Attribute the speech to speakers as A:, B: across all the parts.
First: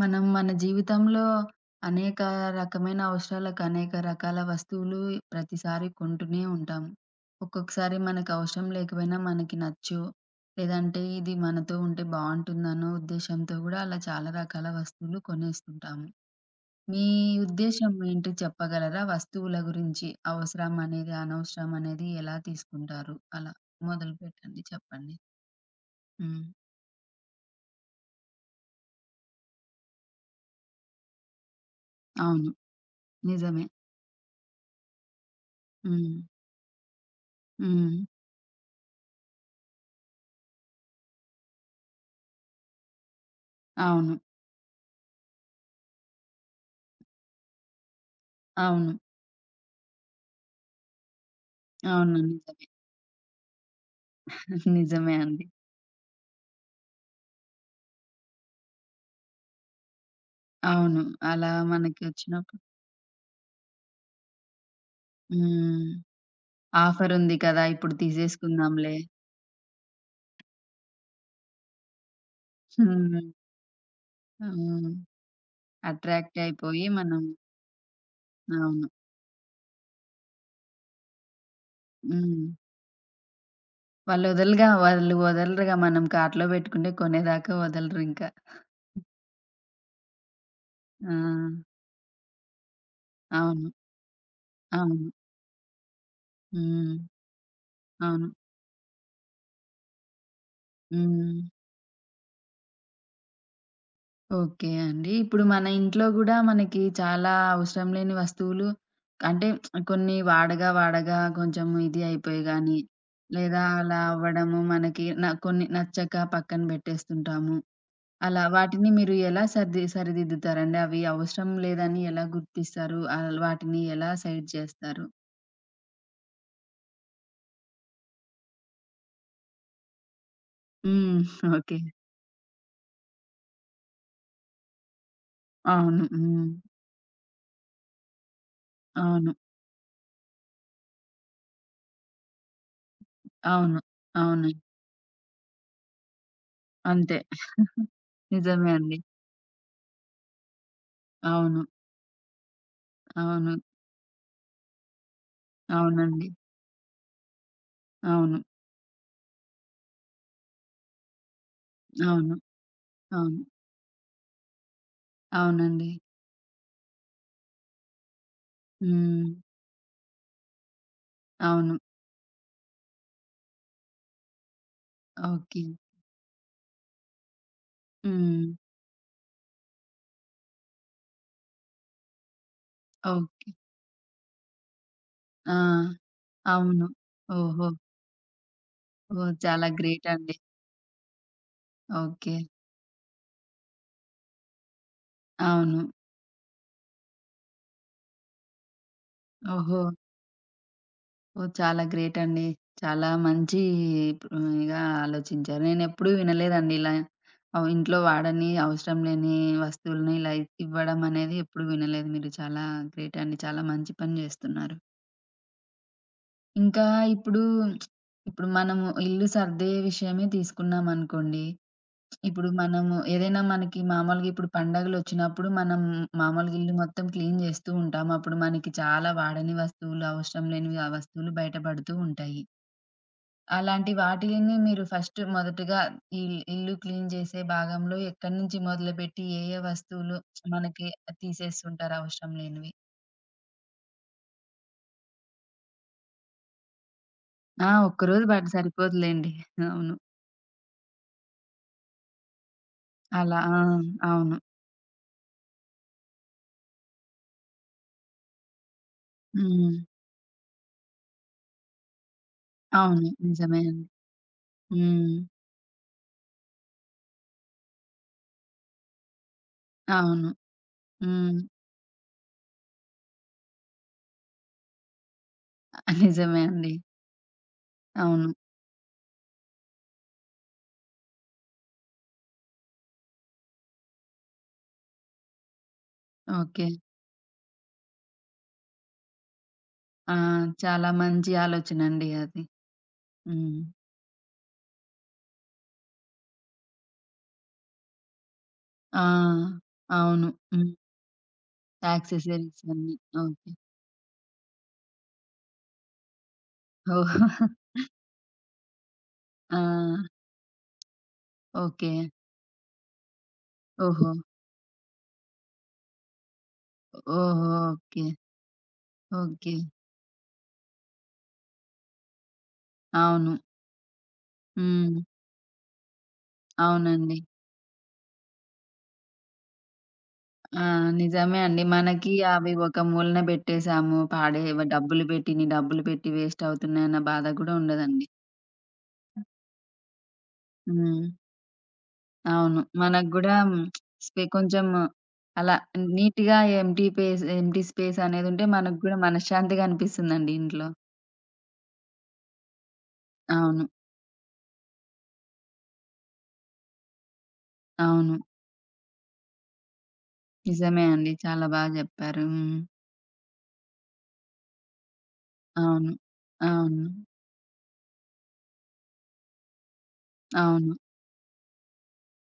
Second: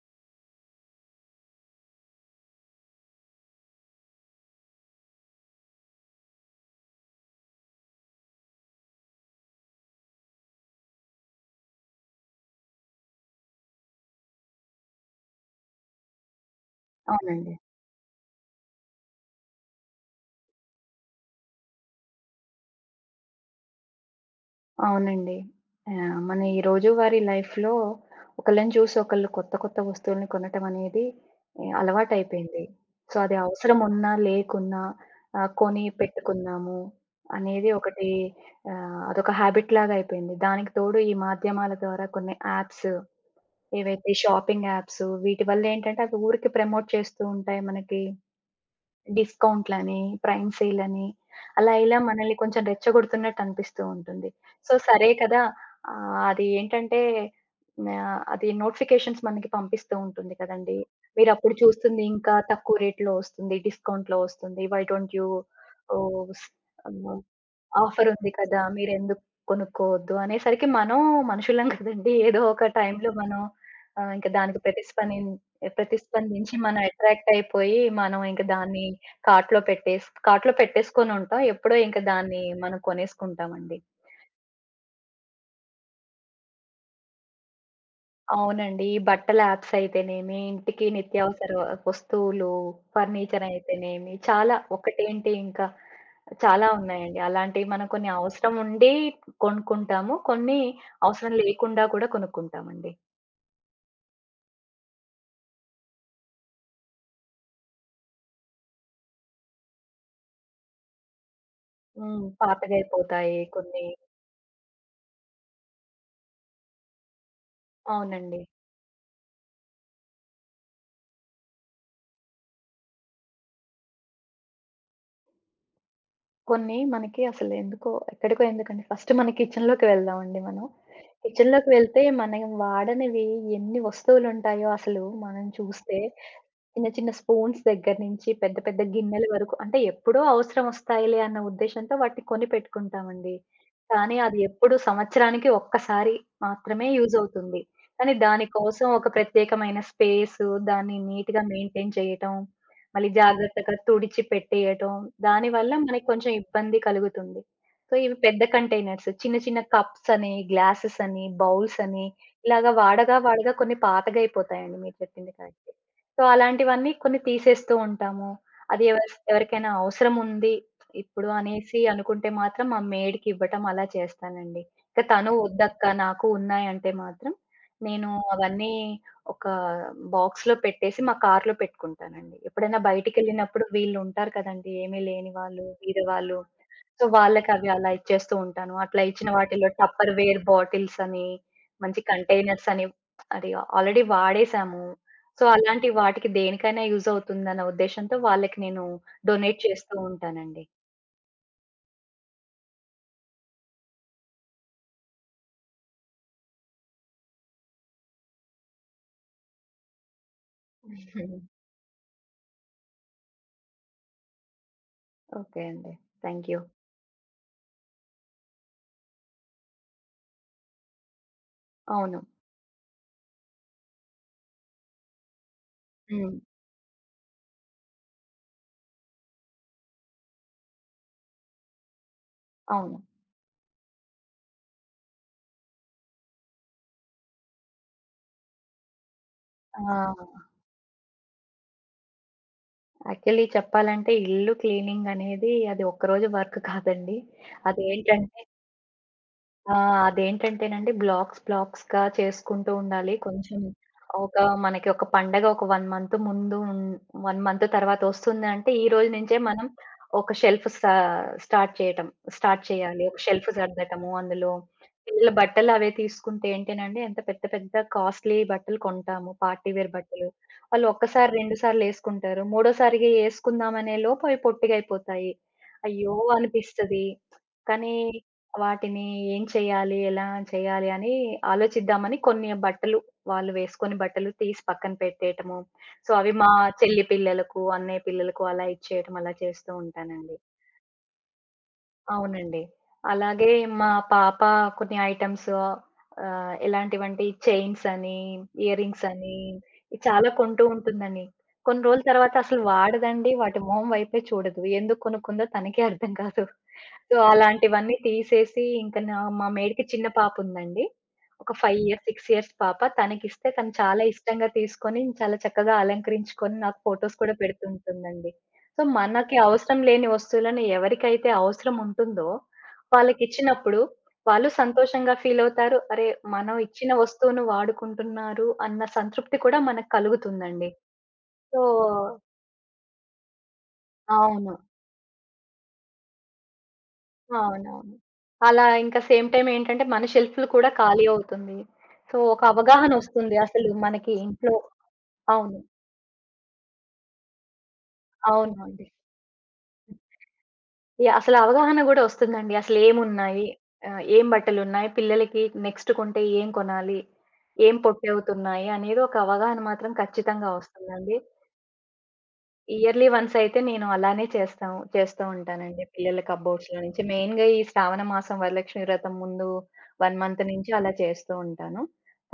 A: మనం మన జీవితంలో అనేక రకమైన అవసరాలకు అనేక రకాల వస్తువులు ప్రతిసారి కొంటూనే ఉంటాము. ఒక్కొక్కసారి మనకు అవసరం లేకపోయినా మనకి నచ్చు. లేదంటే ఇది మనతో ఉంటే బావుంటుందనో ఉద్దేశ్యంతో గూడా అలా చాలా రకాల వస్తువులు కొనేస్తుంటాము. మీ
B: అవునండి.
A: ఉద్దేశ్యం ఏంటి చెప్పగలరా? వస్తువుల గురించి అవసరం అనేది, అనవసరం అనేది ఎలా తీసుకుంటారు? అలా మొదలుపెట్టండి చెప్పండి.
B: అవునండి. మన
A: హ్మ్.
B: ఈ రోజువారీ లైఫ్‌లో ఒకళ్ళని చూసి ఒకళ్ళు కొత్త కొత్త వస్తువుల్ని కొనటం అనేది
A: అవును.
B: అలవాటయిపోయింది. సో, అది
A: నిజమే.
B: అవసరం ఉన్నా, లేకున్నా కొని
A: హ్మ్.
B: పెట్టుకున్నాము అనేది
A: హ్మ్.
B: ఒకటి. అదొక హ్యాబిట్ లాగా అయిపోయింది. దానికి తోడు ఈ మాధ్యమాల ద్వారా కొన్ని యాప్స్ ఏవైతే
A: అవును.
B: షాపింగ్ యాప్స్ వీటి వల్లేంటంటే అవి ఊరికే ప్రమోట్ చేస్తూ ఉంటాయి మనకి
A: అవును.
B: డిస్కౌంట్‌లని, ప్రైమ్ సేలని అలా ఇలా
A: అవును.
B: మనల్ని కొంచెం
A: నిజమే.
B: రెచ్చగొడుతున్నట్టు అనిపిస్తూ ఉంటుంది. సో, సరే
A: నిజమే
B: కదా!
A: అండి.
B: అది ఏంటంటే అది నోటిఫికేషన్స్ మనకి పంపిస్తూ ఉంటుంది కదండీ.
A: అవును. అలా
B: మీరప్పుడు
A: మనకి
B: చూస్తుంది ఇంకా
A: వచ్చినప్పుడు
B: తక్కువ రేట్‌లో వస్తుంది, డిస్కౌంట్‌లో వస్తుంది. వై డోంట్ యూ
A: హ్మ్.
B: ఓహ్!
A: ఆఫరుంది కదా! ఇప్పుడు
B: ఆఫరుంది కదా!
A: తీసేసుకుందాంలే.
B: మీరెందుకు కొనుక్కోవద్దు అనేసరికి మనం మనుషులం కదండీ! ఏదో ఒక టైంలో
A: హ్మ్.
B: మనం ఆహ్, ఇంక దానికి
A: హ్మ్.
B: ప్రతిస్పందిం
A: అట్రాక్ట్
B: ప్రతిస్పందించి మనం
A: అయిపోయి మనం
B: అట్రాక్ట్ అయిపోయి మనం ఇంక దాన్ని
A: అవును.
B: కార్ట్‌లో పెట్టేసుకొనుంటాం. ఎప్పుడో ఇంక దాన్ని
A: హ్మ్.
B: మనం కొనేసుకుంటామండి.
A: వాళ్ళు వదలరుగా మనం కార్ట్‌లో పెట్టుకుంటే కొనేదాకా వదలరింకా.
B: అవునండి. ఈ బట్టల యాప్స్ అయితేనేమి, ఇంటికి
A: ఆ!
B: నిత్యావసర వస్తువులు, ఫర్నిచర్
A: అవును.
B: అయితేనేమి చాలా
A: అవును.
B: ఒకటేంటి ఇంకా చాలా
A: హ్మ్.
B: ఉన్నాయండి. అలాంటివి మనం కొన్ని
A: అవును.
B: అవసరం ఉండి కొనుక్కుంటాము. కొన్ని అవసరం
A: హ్మ్.
B: లేకుండా కూడా కొనుక్కుంటామండి.
A: ఓకే అండి. ఇప్పుడు మన ఇంట్లో గూడా మనకి చాలా అవసరం లేని వస్తువులు అంటే కొన్ని వాడగా, వాడగా కొంచెం ఇది
B: హ్మ్.
A: అయిపోయి గానీ,
B: పాతగైపోతాయి
A: లేదా
B: కొన్ని.
A: అలా అవ్వడము మనకి కొన్ని నచ్చక పక్కన బెట్టేస్తుంటాము.
B: అవునండి.
A: అలా వాటిని మీరు ఎలా సరిదిద్దుతారండి? అవి అవసరం లేదని ఎలా గుర్తిస్తారు? వాటిని ఎలా సైడ్ చేస్తారు?
B: కొన్ని మనకి అసలు ఎందుకో ఎక్కడికో ఎందుకండి, ఫస్ట్ మన కిచెన్‌లోకి వెళ్దామండి మనం.
A: హ్మ్.
B: కిచెన్‌లోకి
A: ఓకే.
B: వెళ్తే మనం వాడనివి ఎన్ని వస్తువులుంటాయో అసలు మనం చూస్తే
A: అవును. హ్మ్.
B: చిన్న చిన్న స్పూన్స్ దగ్గర నుంచి పెద్ద పెద్ద గిన్నెల
A: అవును.
B: వరకు అంటే ఎప్పుడో అవసరం వస్తాయిలే అన్న ఉద్దేశంతో వాటిని కొని పెట్టుకుంటామండి.
A: అవును.
B: కానీ అది
A: అవును.
B: ఎప్పుడు సంవత్సరానికి ఒక్కసారి మాత్రమే యూజ్
A: అంతే.
B: అవుతుంది. కానీ దాని
A: నిజమే
B: కోసం
A: అండి.
B: ఒక ప్రత్యేకమైన స్పేసు, దాన్ని నీట్‌గా
A: అవును.
B: మెయింటైన్ చేయటం, మళ్ళీ
A: అవును.
B: జాగ్రత్తగా తుడిచి పెట్టేయటం, దానివల్ల మనకి
A: అవునండి.
B: కొంచెం ఇబ్బంది కలుగుతుంది. సో, ఇవి
A: అవును.
B: పెద్ద కంటైనర్స్, చిన్న చిన్న కప్స్ అని, గ్లాసెస్ అని, బౌల్స్ అని
A: అవును.
B: ఇలాగ వాడగా
A: అవును.
B: వాడగా కొన్ని పాతగయిపోతాయండి. మీరు చెప్పింది కరెక్టే.
A: అవునండి.
B: సో, అలాంటివన్నీ కొన్ని తీసేస్తూ ఉంటాము. అది
A: హ్మ్.
B: ఎవరికైనా అవసరముంది ఇప్పుడు
A: అవును.
B: అనేసి అనుకుంటే మాత్రం మా మెయిడ్‌కివ్వటం అలా చేస్తానండి. ఇక తను
A: ఓకే.
B: వద్దక్కా నాకు ఉన్నాయంటే మాత్రం నేను
A: హ్మ్.
B: అవన్నీ ఒక బాక్స్‌లో పెట్టేసి మా కార్‌లో పెట్టుకుంటానండి. ఎప్పుడైనా
A: ఓకే.
B: బయటికెళ్ళినప్పుడు వీళ్ళుంటారు కదండీ! ఏమీ లేని
A: ఆ!
B: వాళ్ళు, బీదవాళ్ళు.
A: అవును.
B: సో, వాళ్ళకవి
A: ఓహో!
B: అలా ఇచ్చేస్తూ ఉంటాను. అట్లా ఇచ్చిన
A: ఓహ్!
B: వాటిలో
A: చాలా గ్రేట్
B: టప్పర్
A: అండి.
B: వేర్ బాటిల్స్ అని, మంచి
A: ఓకే.
B: కంటైనర్స్ అని అది ఆల్రెడీ వాడేసాము. సో,
A: అవును.
B: అలాంటి వాటికి దేనికైనా యూజ్ అవుతుందన్న ఉద్దేశ్యంతో వాళ్ళకి నేను డొనేట్
A: ఓహో!
B: చేస్తూ ఉంటానండి.
A: ఓహ్! చాలా గ్రేట్ అండి. చాలా మంచి ఇగా ఆలోచించారు. నేనెప్పుడూ వినలేదండి ఇలా ఇంట్లో వాడని, అవసరం లేని వస్తువులని ఇలా ఇవ్వడం అనేది
B: హ్మ్.
A: ఎప్పుడు వినలేదు. మీరు చాలా గ్రేట్ అండి. చాలా మంచి పని జేస్తున్నారు.
B: ఓకే అండి. Thank you.
A: ఇంకా ఇప్పుడు ఇప్పుడు మనము ఇల్లు సర్దే విషయమే తీసుకున్నామనుకోండి.
B: అవును.
A: ఇప్పుడు మనము ఏదైనా మనకి మామూలుగా ఇప్పుడు పండగలొచ్చినప్పుడు మనం
B: హ్మ్.
A: మామూలుగా ఇల్లు మొత్తం క్లీన్ జేస్తూ ఉంటాం. అప్పుడు మనకి చాలా వాడని వస్తువులు, అవసరం లేనివి ఆ వస్తువులు బయటపడుతూ ఉంటాయి.
B: అవును.
A: అలాంటి వాటిలిని మీరు ఫస్ట్ మొదటగా ఈ ఇల్లు క్లీన్ చేసే భాగంలో ఎక్కడి నుంచి మొదలుపెట్టి ఏ ఏ
B: ఆ!
A: వస్తువులు మనకి తీసేస్తుంటారు అవసరం లేనివి?
B: యాక్చువల్లీ చెప్పాలంటే ఇల్లు క్లీనింగ్ అనేది అది ఒక్కరోజు వర్క్ కాదండి.
A: ఆ! ఒక్కరోజు
B: అదేంటంటే
A: బట్ సరిపోదులెండి.
B: ఆ!
A: అవును.
B: అదేంటంటేనండి, బ్లాక్స్‌గా చేసుకుంటూ ఉండాలి.
A: అలా
B: కొంచెం
A: ఆ! అవును.
B: మనకి ఒక పండగ ఒక 1 మంత్ ముందు ఉన్ 1 మంత్ తర్వాత ఒస్తుందంటే, ఈ రోజు నుంచే మనం
A: హ్మ్.
B: ఒక షెల్ఫ్ సా స్టార్ట్ చేయటం స్టార్ట్ చేయాలి.
A: అవును.
B: ఒక షెల్ఫ్
A: నిజమే అండి.
B: సర్దటము, అందులో
A: హ్మ్.
B: పిల్లల బట్టలు అవే తీసుకుంటే ఏంటేనండి, ఎంత పెద్ద పెద్ద కాస్ట్‌లీ బట్టలు కొంటాము. పార్టీ వేర్ బట్టలు.
A: అవును.
B: వాళ్ళు ఒక్కసారి,
A: హ్మ్.
B: 2 సార్లు ఎసుకుంటారు. మూడోసారిగా ఎసుకుందామనే లోపు అవి పొట్టిగయిపోతాయి. అయ్యో!
A: నిజమే అండి.
B: అనిపిస్తది. కానీ
A: అవును.
B: వాటిని ఏం చేయాలి? ఎలా చేయాలి? అని ఆలోచిద్దామని కొన్ని బట్టలు వాళ్ళు వేసుకొని బట్టలు తీసి పక్కన పెట్టేయటము. సో, అవి మా
A: ఓకే.
B: చెల్లి పిల్లలకు, అన్నయ్య పిల్లలకు అలా ఇచ్చేయటం అలా చేస్తూ
A: ఆ!
B: ఉంటానండి.
A: చాలా మంచి ఆలోచనండి అది.
B: అవునండి. అలాగే
A: హ్మ్.
B: మా పాప కొన్ని ఐటెమ్స్, ఎలాంటివంటే చైన్స్ అని, ఇయర్ రింగ్స్
A: ఆ!
B: అని చాలా
A: అవును.
B: కొంటూ
A: హ్మ్.
B: ఉంటుందండి. కొన్ని రోజుల తర్వాత అసలు
A: యాక్సెసరీస్ అన్నీ.
B: వాడదండి.
A: ఓకే.
B: వాటి మొహం వైపే చూడదు. ఎందుకు కొనుక్కుందో తనకే అర్థం కాదు. సో,
A: ఓహ్!
B: అలాంటివన్నీ తీసేసి ఇంక మా
A: ఆ!
B: మేడికి చిన్న పాప ఉందండి. ఒక 5
A: ఓకే.
B: ఇయర్స్, 6 ఇయర్స్ పాప. తనకిస్తే తను చాలా
A: ఓహో!
B: ఇష్టంగా తీసుకొని చాలా చక్కగా అలంకరించుకొని నాకు ఫోటోస్ కూడా
A: ఓహో! ఓకే.
B: పెడుతుంటుందండి. సో, మనకి
A: ఓకే.
B: అవసరం లేని వస్తువులను ఎవరికైతే అవసరం ఉంటుందో,
A: అవును.
B: వాళ్ళకిచ్చినప్పుడు వాళ్ళు
A: హ్మ్.
B: సంతోషంగా ఫీలవుతారు. అరే! మనం ఇచ్చిన
A: అవునండి.
B: వస్తువును వాడుకుంటున్నారు అన్న సంతృప్తి కూడా మనకు
A: ఆ!
B: కలుగుతుందండి.
A: నిజమే
B: సో
A: అండి. మనకి అవి ఒక మూలన బెట్టేసాము. పాడే
B: అవును.
A: డబ్బులు పెట్టి వేస్ట్ అవుతున్నాయన్న బాధ గూడా
B: అవునవును.
A: ఉండదండి.
B: అలా ఇంకా సేమ్ టైమ్ ఏంటంటే, మన షెల్ఫ్‌లు కూడా ఖాళీ
A: హ్మ్.
B: అవుతుంది. సో, ఒక
A: అవును. మనకు గూడా
B: అవగాహనొస్తుంది. అసలు మనకి ఇంట్లో
A: కొంచెం అలా
B: అవును.
A: నీట్‌గా ఎంప్టీ స్పేస్ అనేదుంటే మనకు
B: అవునండి.
A: గూడా మనశ్శాంతిగా అనిపిస్తుందండి ఇంట్లో.
B: యాహ్! అసలు అవగాహన గూడా ఒస్తుందండి. అసలేమున్నాయి?
A: అవును.
B: ఏం బట్టలున్నాయి? పిల్లలకి నెక్స్ట్ కొంటే ఏం కొనాలి? ఏం
A: అవును.
B: పొట్టవుతున్నాయి? అనేది ఒక అవగాహన మాత్రం ఖచ్చితంగా
A: నిజమే అండి.
B: ఒస్తుందండి.
A: చాలా బాగా జెప్పారు. హ్మ్.
B: ఇయర్‌లీ వన్స్ అయితే నేను అలానే చేస్తూ ఉంటానండి.
A: అవును.
B: పిల్లల కప్‌బోర్డ్స్‌లో
A: అవును.
B: నుంచి మెయిన్‌గా ఈ శ్రావణ మాసం వరలక్ష్మి వ్రతం ముందు 1 మంత్ నుంచి
A: అవును.
B: అలా చేస్తూ ఉంటాను.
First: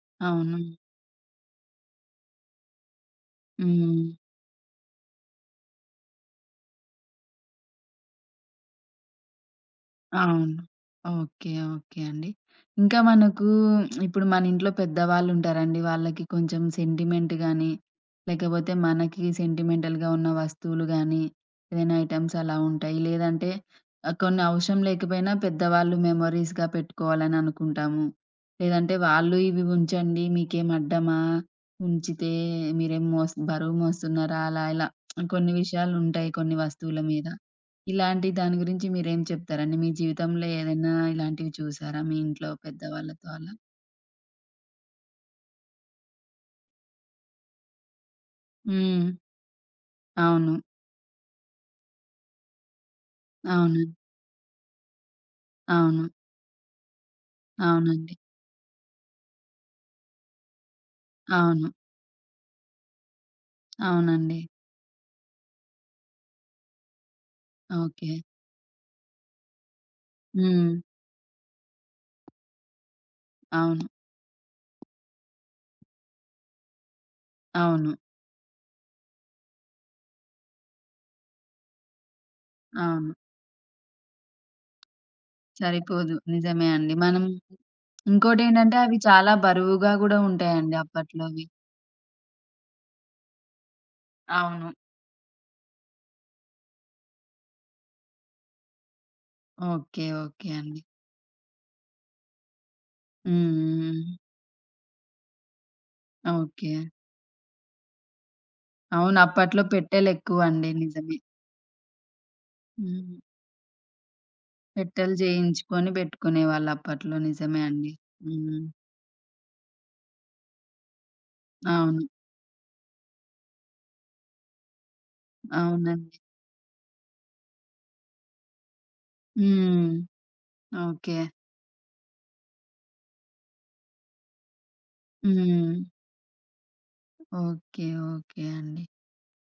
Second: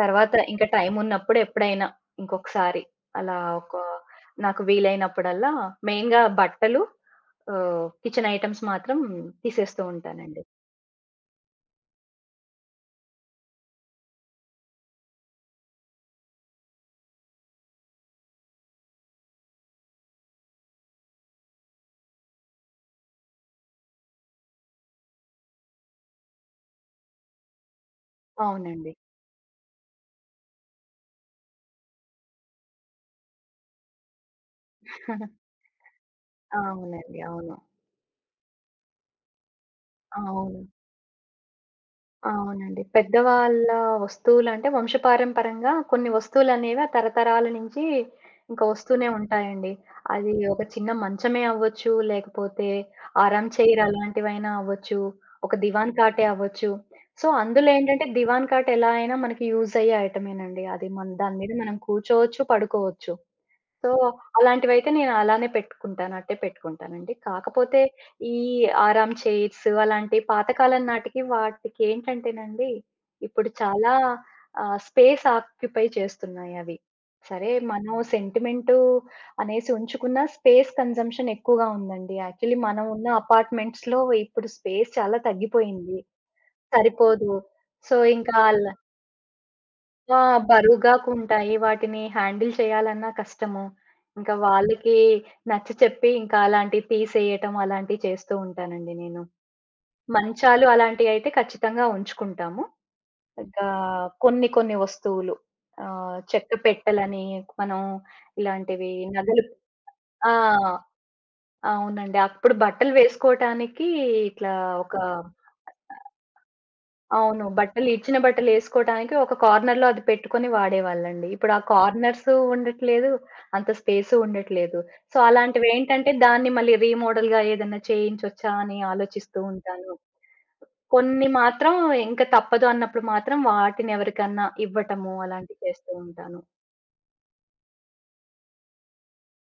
B: తర్వాత
A: అవును.
B: ఇంకా టైం ఉన్నప్పుడు ఎప్పుడైనా ఇంకొకసారి అలా ఒక
A: హ్మ్.
B: నాకు వీలైనప్పుడల్లా మెయిన్‌గా బట్టలు, కిచెన్ ఐటెమ్స్ మాత్రం తీసేస్తూ ఉంటానండి.
A: అవును. ఓకే. ఓకే అండి. ఇంకా మనకు ఇప్పుడు మన ఇంట్లో పెద్దవాళ్ళుంటారండి. వాళ్ళకి కొంచెం సెంటిమెంట్ గాని, లేకపోతే మనకి సెంటిమెంటల్‌గా ఉన్న వస్తువులు గాని, ఏదైనా ఐటెమ్స్ అలా ఉంటాయి. లేదంటే కొన్ని అవసరం లేకపోయినా పెద్దవాళ్ళు మెమోరీస్‌గా పెట్టుకోవాలని అనుకుంటాము.
B: అవునండి.
A: లేదంటే వాళ్ళు ఇవి ఉంచండి మీకేం అడ్డమా? ఉంచితే మీరేం బరువు మోస్తున్నారా? అలా ఇలా కొన్ని విషయాలుంటాయి కొన్ని వస్తువుల
B: అవునండి.
A: మీద.
B: అవును.
A: ఇలాంటి దాని గురించి మీరేం చెప్తారండి? మీ జీవితంలో
B: అవును.
A: ఏదైనా ఇలాంటివి చూసారా? మీ ఇంట్లో
B: అవునండి.
A: పెద్దవాళ్ళతో అలా?
B: పెద్దవాళ్ళ వస్తువులంటే వంశపారంపరంగా కొన్ని వస్తువులనేవి ఆ తరతరాల నుంచి ఇంకా వస్తూనే
A: హ్మ్.
B: ఉంటాయండి. అది
A: అవును.
B: ఒక చిన్న మంచమే అవ్వచ్చు, లేకపోతే ఆరామ్ చైర్
A: అవును.
B: అలాంటివైనా అవ్వచ్చు, ఒక దివాన్
A: అవును.
B: కాటే అవ్వచ్చు. సో, అందులో ఏంటంటే
A: అవునండి.
B: దివాన్ కాట్ ఎలా అయినా మనకి యూజ్ అయ్యే ఐటమేనండి. అది మన దాని మీద
A: అవును.
B: మనం కూర్చోవచ్చు, పడుకోవచ్చు. సో,
A: అవునండి.
B: అలాంటివైతే నేను అలానే పెట్టుకుంటాను. అట్టే పెట్టుకుంటానండి. కాకపోతే
A: ఓకే.
B: ఈ ఆరామ్ చైర్స్ అలాంటి
A: హ్మ్.
B: పాతకాలం నాటికి వాటికేంటంటేనండి, ఇప్పుడు
A: అవును.
B: చాలా స్పేస్ ఆక్యుపై చేస్తున్నాయవి. సరే
A: అవును.
B: మనం సెంటిమెంటు అనేసి ఉంచుకున్న స్పేస్ కన్జంప్షన్ ఎక్కువగా ఉందండి. యాక్చువల్లీ మనం ఉన్న
A: అవును.
B: అపార్ట్మెంట్స్‌లో ఇప్పుడు స్పేస్ చాలా తగ్గిపోయింది.
A: సరిపోదు. నిజమే అండి. మనం
B: సరిపోదు. సో, ఇంకా
A: ఇంకోటేంటంటే అవి చాలా బరువుగా గూడా
B: ఆ!
A: ఉంటాయండి
B: బరువుగా
A: అప్పట్లోవి.
B: ఉంటాయి. వాటిని హ్యాండిల్ చేయాలన్నా కష్టము. ఇంకా
A: అవును.
B: వాళ్ళకి నచ్చ చెప్పి ఇంకా అలాంటివి తీసేయటం అలాంటివి చేస్తూ ఉంటానండి నేను.
A: ఓకే. ఓకే
B: మంచాలు
A: అండి.
B: అలాంటివయితే ఖచ్చితంగా ఉంచుకుంటాము. ఇంకా
A: హ్మ్. హ్మ్.
B: కొన్ని కొన్ని వస్తువులు, చెక్క
A: ఓకే.
B: పెట్టెలని మనం ఇలాంటివి,
A: అవును.
B: నగలు.
A: అప్పట్లో
B: ఆ!
A: పెట్టెలెక్కువండి. నిజమే.
B: అవునండి. అప్పుడు బట్టలు
A: హ్మ్.
B: వేసుకోవటానికి ఇట్లా ఒక
A: పెట్టెలు జేయించుకొని బెట్టుకునేవాళ్ళు అప్పట్లో.
B: అవును.
A: నిజమే
B: బట్టలు
A: అండి.
B: ఇచ్చిన
A: హ్మ్.
B: బట్టలేసుకోటానికి ఒక కార్నర్‌లో అది పెట్టుకొని వాడేవాళ్ళండి. ఇప్పుడు ఆ
A: అవును.
B: కార్నర్స్ ఉండట్లేదు. అంత స్పేసు ఉండట్లేదు. సో, అలాంటివేంటంటే
A: అవునండి.
B: దాన్ని మళ్ళీ రీమోడల్‌గా ఏదన్నా చేయించొచ్చా అని ఆలోచిస్తూ
A: హ్మ్.
B: ఉంటాను.
A: ఓకే.
B: కొన్ని మాత్రం ఇంక తప్పదు అన్నప్పుడు మాత్రం వాటినెవరికన్నా ఇవ్వటము అలాంటివి
A: హ్మ్.
B: చేస్తూ ఉంటాను.
A: ఓకే. ఓకే అండి.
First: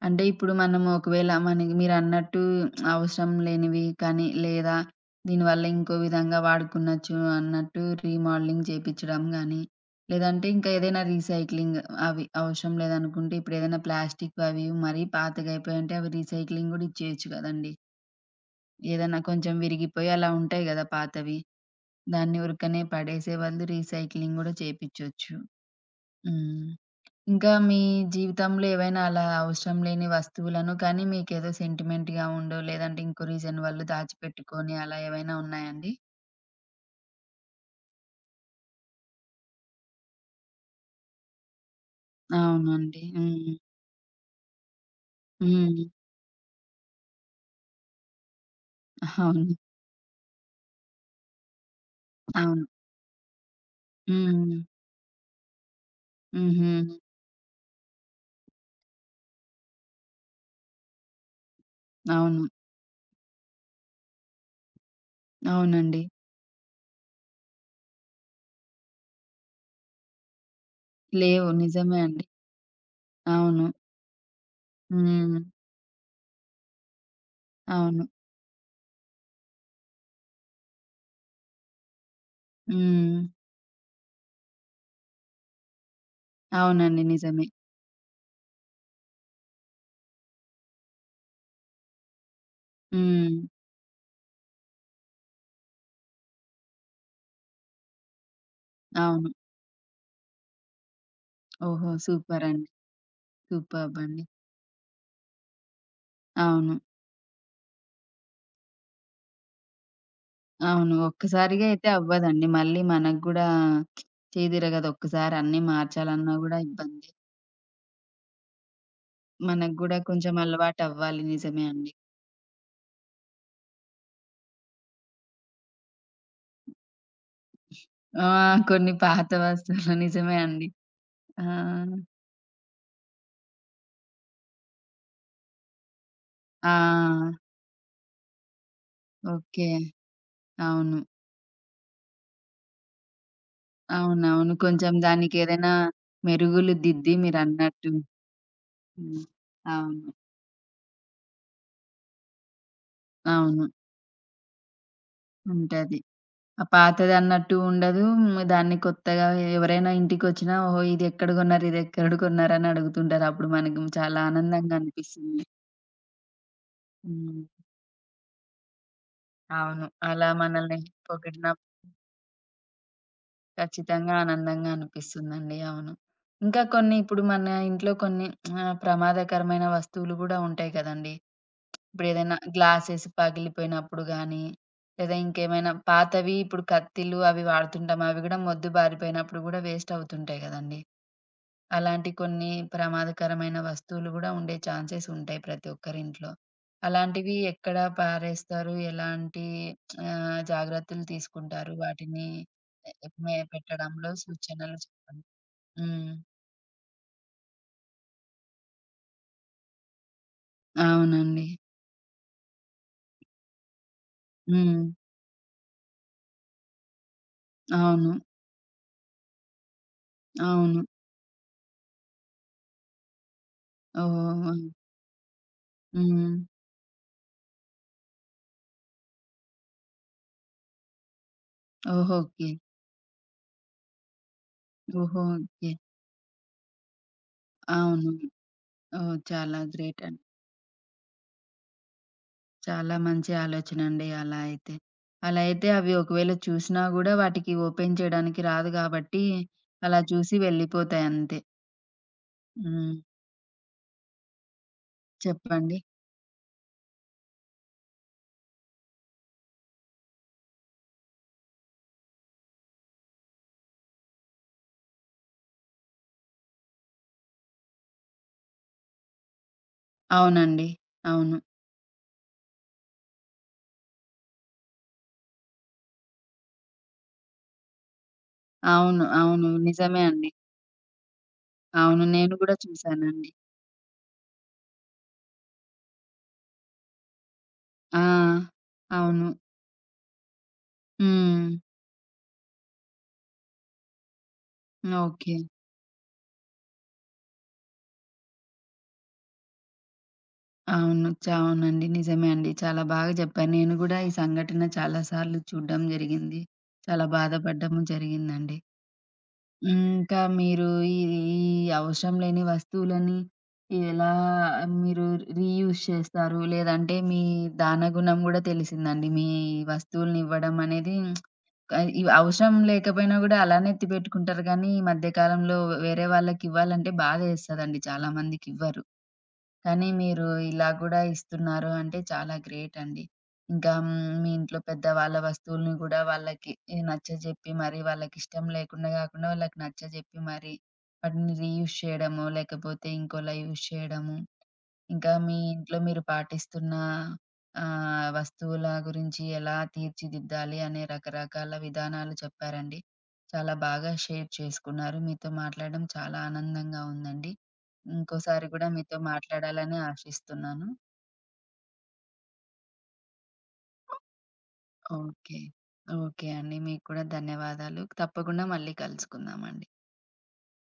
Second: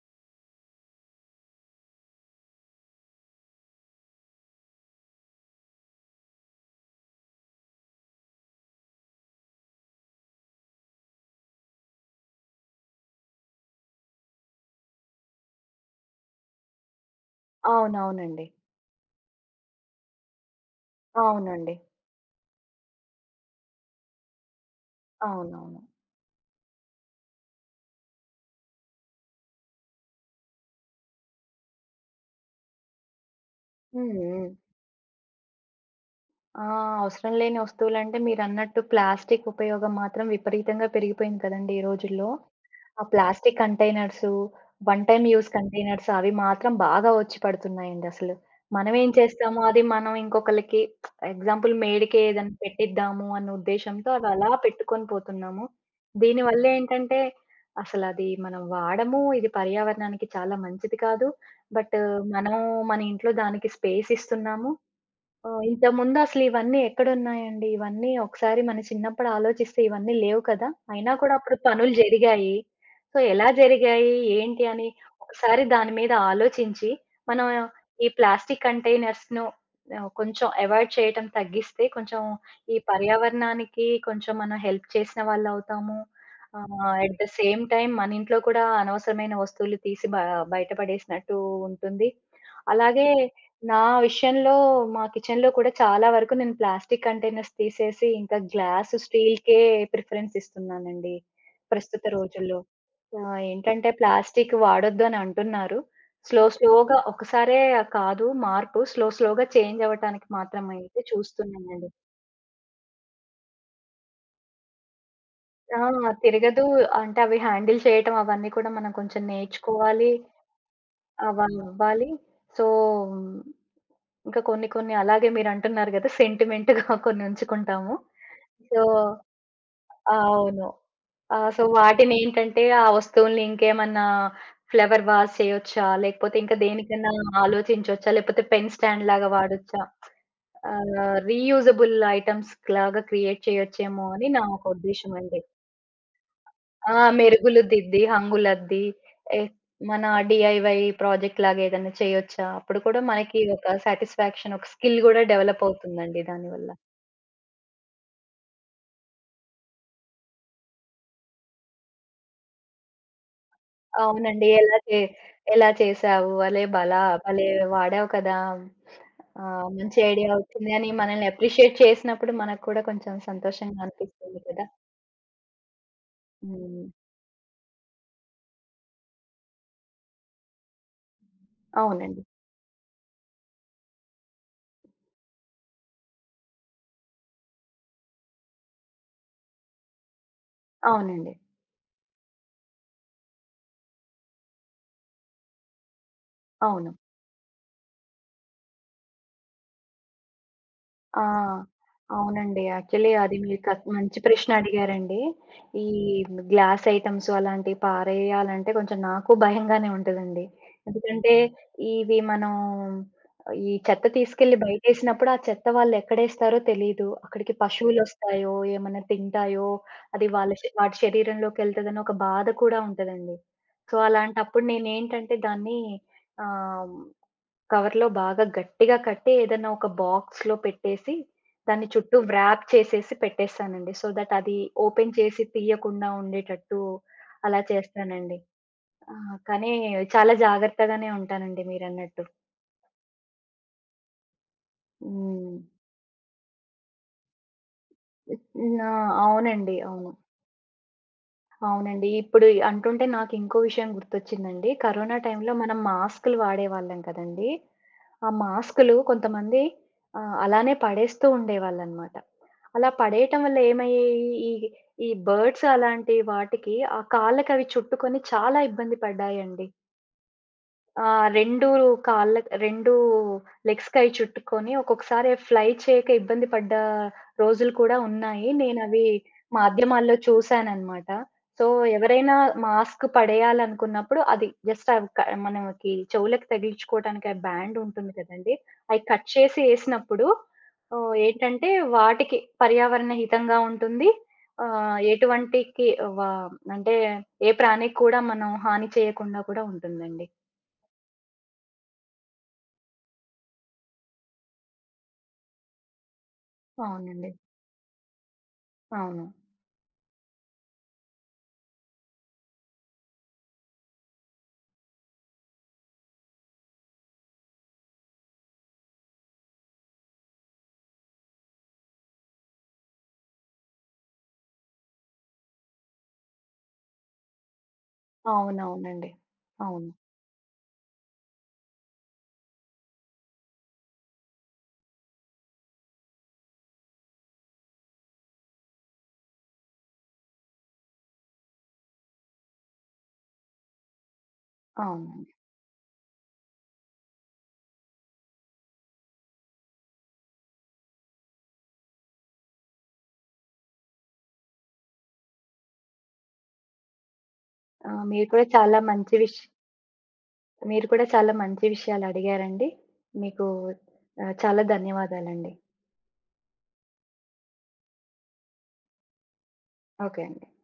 A: అంటే ఇప్పుడు మనం ఒకవేళ మనకి మీరన్నట్టు అవసరం లేనివి కానీ, లేదా దీనివల్ల ఇంకో విధంగా వాడుకునొచ్చు అన్నట్టు రీమోడలింగ్ చేపిచ్చడం గానీ, లేదంటే ఇంకా ఏదైనా రీసైక్లింగ్ అవి అవసరం లేదనుకుంటే ఇప్పుడేదైనా ప్లాస్టిక్‌వి అవి ఇవి మరీ పాతగయిపోయుంటే అవి రీసైక్లింగ్ గూడా ఇచ్చేయొచ్చు గదండీ!
B: అవునవునండి.
A: ఏదన్నా కొంచెం విరిగిపోయి అలా ఉంటాయి గదా! పాతవి.
B: అవునండి.
A: దాన్ని ఉరకనే పడేసే బదులు రీసైక్లింగ్ గూడా చేపిచ్చొచ్చు.
B: అవునవును.
A: హ్మ్. ఇంకా మీ జీవితంలో ఏవైనా అలా అవసరం లేని వస్తువులను కానీ మీకేదో సెంటిమెంట్‌గా ఉండో, లేదంటే ఇంకో రీజన్ వల్ల
B: హ్మ్. హ్మ్.
A: దాచిపెట్టుకొని అలా ఏవైనా ఉన్నాయండి?
B: ఆ! అవసరం లేని వస్తువులంటే మీరన్నట్టు ప్లాస్టిక్ ఉపయోగం మాత్రం విపరీతంగా పెరిగిపోయింది కదండీ ఈ రోజుల్లో.
A: అవునండి.
B: ఆ
A: హ్మ్.
B: Plastic containers, one time use
A: హ్మ్.
B: కంటైనర్స్ అవి మాత్రం బాగా వచ్చి పడుతున్నాయండి అసలు. మనమేం
A: అవును.
B: చేస్తాము, అది మనం ఇంకొకళ్ళకి ఎగ్జాంపుల్ మేడికే ఏదైనా
A: అవును.
B: పెట్టిద్దాము అన్న ఉద్దేశంతో అవి అలా
A: హ్మ్.
B: పెట్టుకొని పోతున్నాము. దీనివల్ల
A: హుహు.
B: ఏంటంటే అసలది మనం వాడము. ఇది పర్యావరణానికి చాలా మంచిది కాదు. బట్
A: అవును.
B: మనం మన ఇంట్లో దానికి స్పేస్ ఇస్తున్నాము. ఆ!
A: అవునండి.
B: ఇంతకుముందు అసలు ఇవన్నీ ఎక్కడున్నాయండి? ఇవన్నీ ఒకసారి మన చిన్నప్పుడు ఆలోచిస్తే ఇవన్నీ లేవు కదా! అయినా కూడా
A: లేవు.
B: అప్పుడు పనులు
A: నిజమే అండి.
B: జరిగాయి. సో, ఎలా
A: అవును.
B: జరిగాయి? ఏంటి? అని
A: హ్మ్.
B: ఒకసారి దాని మీద ఆలోచించి, మనం
A: అవును.
B: ఈ ప్లాస్టిక్ కంటైనర్స్‌ను కొంచెం అవాయిడ్ చేయటం తగ్గిస్తే కొంచెం ఈ
A: హ్మ్.
B: పర్యావరణానికి కొంచెం మనం హెల్ప్ చేసిన వాళ్ళవుతాము.
A: అవునండి.
B: ఎట్ ద
A: నిజమే.
B: సేమ్ టైమ్ మన ఇంట్లో కూడా అనవసరమైన వస్తువులు తీసి బయట పడేసినట్టు ఉంటుంది. అలాగే
A: హ్మ్.
B: నా విషయంలో మా కిచెన్‌లో కూడా చాలా వరకు నేను ప్లాస్టిక్ కంటైనర్స్ తీసేసి ఇంకా గ్లాస్,
A: అవును.
B: స్టీల్‌కే ప్రిఫరెన్స్ ఇస్తున్నానండి
A: ఓహో!
B: ప్రస్తుత రోజుల్లో.
A: సూపరండి.
B: ఏంటంటే
A: సూపర్బండి.
B: ప్లాస్టిక్ వాడొద్దు అని అంటున్నారు. స్లో
A: అవును.
B: స్లోగా ఒకసారే కాదు మార్పు. స్లో స్లోగా చేంజ్ అవ్వటానికి
A: అవును.
B: మాత్రమైతే
A: ఒక్కసారిగా
B: చూస్తున్నానండి.
A: అయితే అవ్వదండి. మళ్ళీ మనకు గూడా చేదిరగదు. ఒక్కసారి అన్నీ
B: ఆ!
A: మార్చాలన్నా గూడా
B: తిరగదు.
A: ఇబ్బందే.
B: అంటే అవి హ్యాండిల్ చేయటం అవన్నీ కూడా మనం కొంచెం
A: మనకు గూడా
B: నేర్చుకోవాలి.
A: కొంచెం అలవాటవ్వాలి. నిజమే అండి.
B: అవవ్వాలి. సో, ఇంకా కొన్ని కొన్ని అలాగే మీరంటున్నారు గదా! సెంటిమెంట్‌గా కొన్ని ఉంచుకుంటాము.
A: ఆ!
B: సో
A: కొన్ని పాత వస్తువులు నిజమే
B: అవును.
A: అండి.
B: ఆ!
A: ఆ!
B: సో, వాటినేంటంటే, ఆ వస్తువుల్ని ఇంకేమన్నా ఫ్లవర్ వాస్ చేయొచ్చా? లేకపోతే ఇంకా దేనికన్నా
A: ఆ!
B: ఆలోచించొచ్చా? లేకపోతే పెన్ స్టాండ్ లాగా
A: ఓకే.
B: వాడొచ్చా?
A: అవును.
B: రీయూజబుల్ ఐటెమ్స్ లాగా క్రియేట్ చేయొచ్చేమో అని నా
A: అవునవును.
B: ఒక
A: కొంచెం
B: ఉద్దేశ్యం అండి.
A: దానికేదైనా మెరుగులు
B: ఆ!
A: దిద్ది
B: మెరుగులు
A: మీరన్నట్టు.
B: దిద్ది, హంగులద్ది
A: హ్మ్.
B: ఎ
A: అవును.
B: మన డీఐవై ప్రాజెక్ట్ లాగా ఏదన్నా చేయొచ్చా? అప్పుడు కూడా మనకి
A: అవును.
B: ఒక సాటిస్ఫాక్షన్, ఒక స్కిల్ గూడా డెవలప్
A: ఉంటది.
B: అవుతుందండి
A: ఆ!
B: దానివల్ల.
A: పాతదన్నట్టు ఉండదు. హ్మ్. దాన్ని కొత్తగా ఎవరైనా ఇంటికొచ్చినా, "ఓహో! ఇదెక్కడ గొన్నారు? ఇదెక్కడ గొన్నారు?" అని అడుగుతుంటారు. అప్పుడు మనకి చాలా
B: అవునండి.
A: ఆనందంగా అనిపిస్తుంది.
B: ఎలా చేసావు?
A: హ్మ్.
B: భలే వాడావు కదా! ఆ!
A: అవును.
B: మంచి ఐడియా
A: అలా
B: వచ్చింది
A: మనల్ని
B: అని మనల్ని
A: పొగిడిన
B: అప్రిషియేట్ చేసినప్పుడు మనకు కూడా కొంచెం సంతోషంగా
A: ఖచ్చితంగా
B: అనిపిస్తుంది కదా!
A: ఆనందంగా అనిపిస్తుందండి. అవును. ఇంకా
B: హ్మ్.
A: కొన్ని ఇప్పుడు మన ఇంట్లో కొన్ని ప్రమాదకరమైన వస్తువులు గూడా ఉంటాయి కదండీ!
B: అవునండి.
A: ఇప్పుడేదైనా గ్లాసెస్ పగిలిపోయినప్పుడు గానీ, లేదా ఇంకేమైనా పాతవి ఇప్పుడు కత్తిలు అవి వాడుతుంటాం. అవి గూడా మొద్దు బారిపోయినప్పుడు గూడా వేస్ట్ అవుతుంటాయి గదండీ!
B: అవునండి.
A: అలాంటి కొన్ని ప్రమాదకరమైన వస్తువులు గూడా ఉండే ఛాన్సెస్ ఉంటాయి ప్రతి ఒక్కరింట్లో.
B: అవును.
A: అలాంటివి ఎక్కడ పారేస్తారు? ఎలాంటి జాగ్రత్తలు
B: ఆ!
A: తీసుకుంటారు? వాటిని
B: అవునండి.
A: ఎ
B: యాక్చువల్లీ అది
A: మే
B: మీరు క
A: పెట్టడంలో
B: మంచి ప్రశ్న
A: సూచనలు
B: అడిగారండి.
A: చెప్పండి?
B: ఈ
A: హ్మ్.
B: గ్లాస్ ఐటెమ్స్ అలాంటివి పారేయాలంటే కొంచెం నాకు భయంగానే ఉంటదండి. ఎందుకంటే
A: అవునండి.
B: ఇవి మనం ఈ చెత్త తీసుకెళ్ళి
A: హ్మ్.
B: బయటేసినప్పుడు ఆ చెత్త వాళ్ళెక్కడేస్తారో తెలీదు. అక్కడికి
A: అవును.
B: పశువులొస్తాయో, ఏమన్నా తింటాయో, అది వాళ్ళ శ
A: అవును.
B: వాటి శరీరంలోకెళ్తదని ఒక బాధ కూడా ఉంటదండి. సో,
A: ఓహ్!
B: అలాంటప్పుడు నేనేంటంటే దాన్ని
A: హ్మ్.
B: ఆహ్ కవర్‌లో బాగా గట్టిగా కట్టి ఏదైనా ఒక బాక్స్‌లో పెట్టేసి, దాన్ని చుట్టూ
A: ఓహో! ఓకే.
B: వ్రాప్ చేసేసి పెట్టేస్తానండి. సో దట్ అది ఓపెన్
A: ఓహో!
B: చేసి
A: ఓకే.
B: తీయకుండా ఉండేటట్టు అలా
A: అవును.
B: చేస్తానండి. ఆ!
A: ఓహ్! చాలా
B: కానీ
A: గ్రేట్ అండి.
B: చాలా జాగ్రత్తగానే ఉంటానండి మీరన్నట్టు.
A: చాలా మంచి ఆలోచనండి అలా అయితే. అలా
B: హ్మ్.
A: అయితే అవి ఒకవేళ చూసినా గూడా వాటికి ఓపెన్ చేయడానికి రాదు
B: నా
A: గాబట్టి,
B: అవునండి.
A: అలా
B: అవును.
A: చూసి వెళ్ళిపోతాయంతే.
B: అవునండి. ఇప్పుడు ఈ
A: హ్మ్.
B: అంటుంటే నాకు ఇంకో విషయం గుర్తొచ్చిందండి. కరోనా టైంలో మనం
A: చెప్పండి.
B: మాస్కులు వాడేవాళ్ళం కదండీ! ఆ మాస్కులు కొంతమంది అలానే పడేస్తూ ఉండేవాళ్ళనమాట. అలా పడేయటం వల్ల ఏమయ్యేయి ఈ ఈ బర్డ్స్ అలాంటి వాటికి ఆ కాళ్ళకవి చుట్టుకొని చాలా ఇబ్బంది పడ్డాయండి.
A: అవునండి.
B: ఆ!
A: అవును.
B: 2 కాళ్ళ 2 లెగ్స్‌కయి చుట్టుకొని ఒక్కొక్కసారి ఫ్లై చేయక ఇబ్బంది పడ్డ రోజులు కూడా ఉన్నాయి. నేనవి
A: అవును. అవును. నిజమే
B: మాధ్యమాల్లో
A: అండి.
B: చూసాననమాట. సో,
A: అవును. నేను
B: ఎవరైనా
A: గూడా
B: మాస్క్
A: చూసానండి.
B: పడేయాలనుకున్నప్పుడు అది జస్ట్ అవి క మనకి చెవులకి తగిలించుకోవటానికి ఆ బ్యాండ్
A: ఆ!
B: ఉంటుంది కదండీ! అయి కట్
A: అవును.
B: చేసి ఏసినప్పుడు ఆహ్,
A: హ్మ్.
B: ఏంటంటే వాటికి పర్యావరణ హితంగా ఉంటుంది. ఆహ్,
A: ఓకే.
B: ఎటువంటికి వ అంటే ఏ ప్రాణికి కూడా మనం హాని చేయకుండా కూడా ఉంటుందండి.
A: అవును. అవునండి. నిజమే అండి. చాలా బాగా చెప్పారు. నేను గూడా ఈ సంఘటన చాలా సార్లు చూడ్డం జరిగింది. చాలా
B: అవునండి.
A: బాధపడ్డము జరిగిందండి.
B: అవును.
A: హ్మ్. ఇంకా మీరు ఈ ఈ అవసరం లేని వస్తువులని ఎలా మీరు రీయూజ్ చేస్తారు? లేదంటే మీ దాన గుణం గూడా తెలిసిందండి. మీ వస్తువుల్ని ఇవ్వడం అనేది ఆ, ఇవి అవసరం లేకపోయినా గూడా అలానే ఎత్తి పెట్టుకుంటారు గానీ, ఈ మధ్య కాలంలో వేరే వాళ్ళకివ్వాలంటే బాధేస్తదండి చాలా మందికివ్వరు.
B: అవునవునండి.
A: కానీ
B: అవును.
A: మీరు ఇలా గూడా ఇస్తున్నారు అంటే చాలా గ్రేట్ అండి. ఇంకా హ్మ్, మీ ఇంట్లో పెద్దవాళ్ళ వస్తువుల్ని గూడా వాళ్ళకి ఈ నచ్చజెప్పి మరి వాళ్ళకిష్టం లేకుండా గాకుండా వాళ్ళకి నచ్చజెప్పి మరి వాటిని రీయూజ్ చేయడమో, లేకపోతే ఇంకోలా యూజ్ చేయడము ఇంకా
B: అవునండి.
A: మీ ఇంట్లో మీరు పాటిస్తున్న వస్తువుల గురించి ఎలా తీర్చిదిద్దాలి అనే రకరకాల విధానాలు చెప్పారండి. చాలా బాగా షేర్ చేసుకున్నారు. మీతో మాట్లాడడం చాలా ఆనందంగా ఉందండి.
B: ఆ!
A: ఇంకోసారి కూడా మీతో మాట్లాడాలని ఆశిస్తున్నాను.
B: మీరు కూడా చాలా మంచి విషయాలడిగారండి. మీకు చాలా
A: ఓకే.
B: ధన్యవాదాలండి.
A: ఓకే అండి. మీకు కూడా ధన్యవాదాలు. తప్పకుండా మళ్ళీ కలుసుకుందామండి.
B: ఓకే అండి.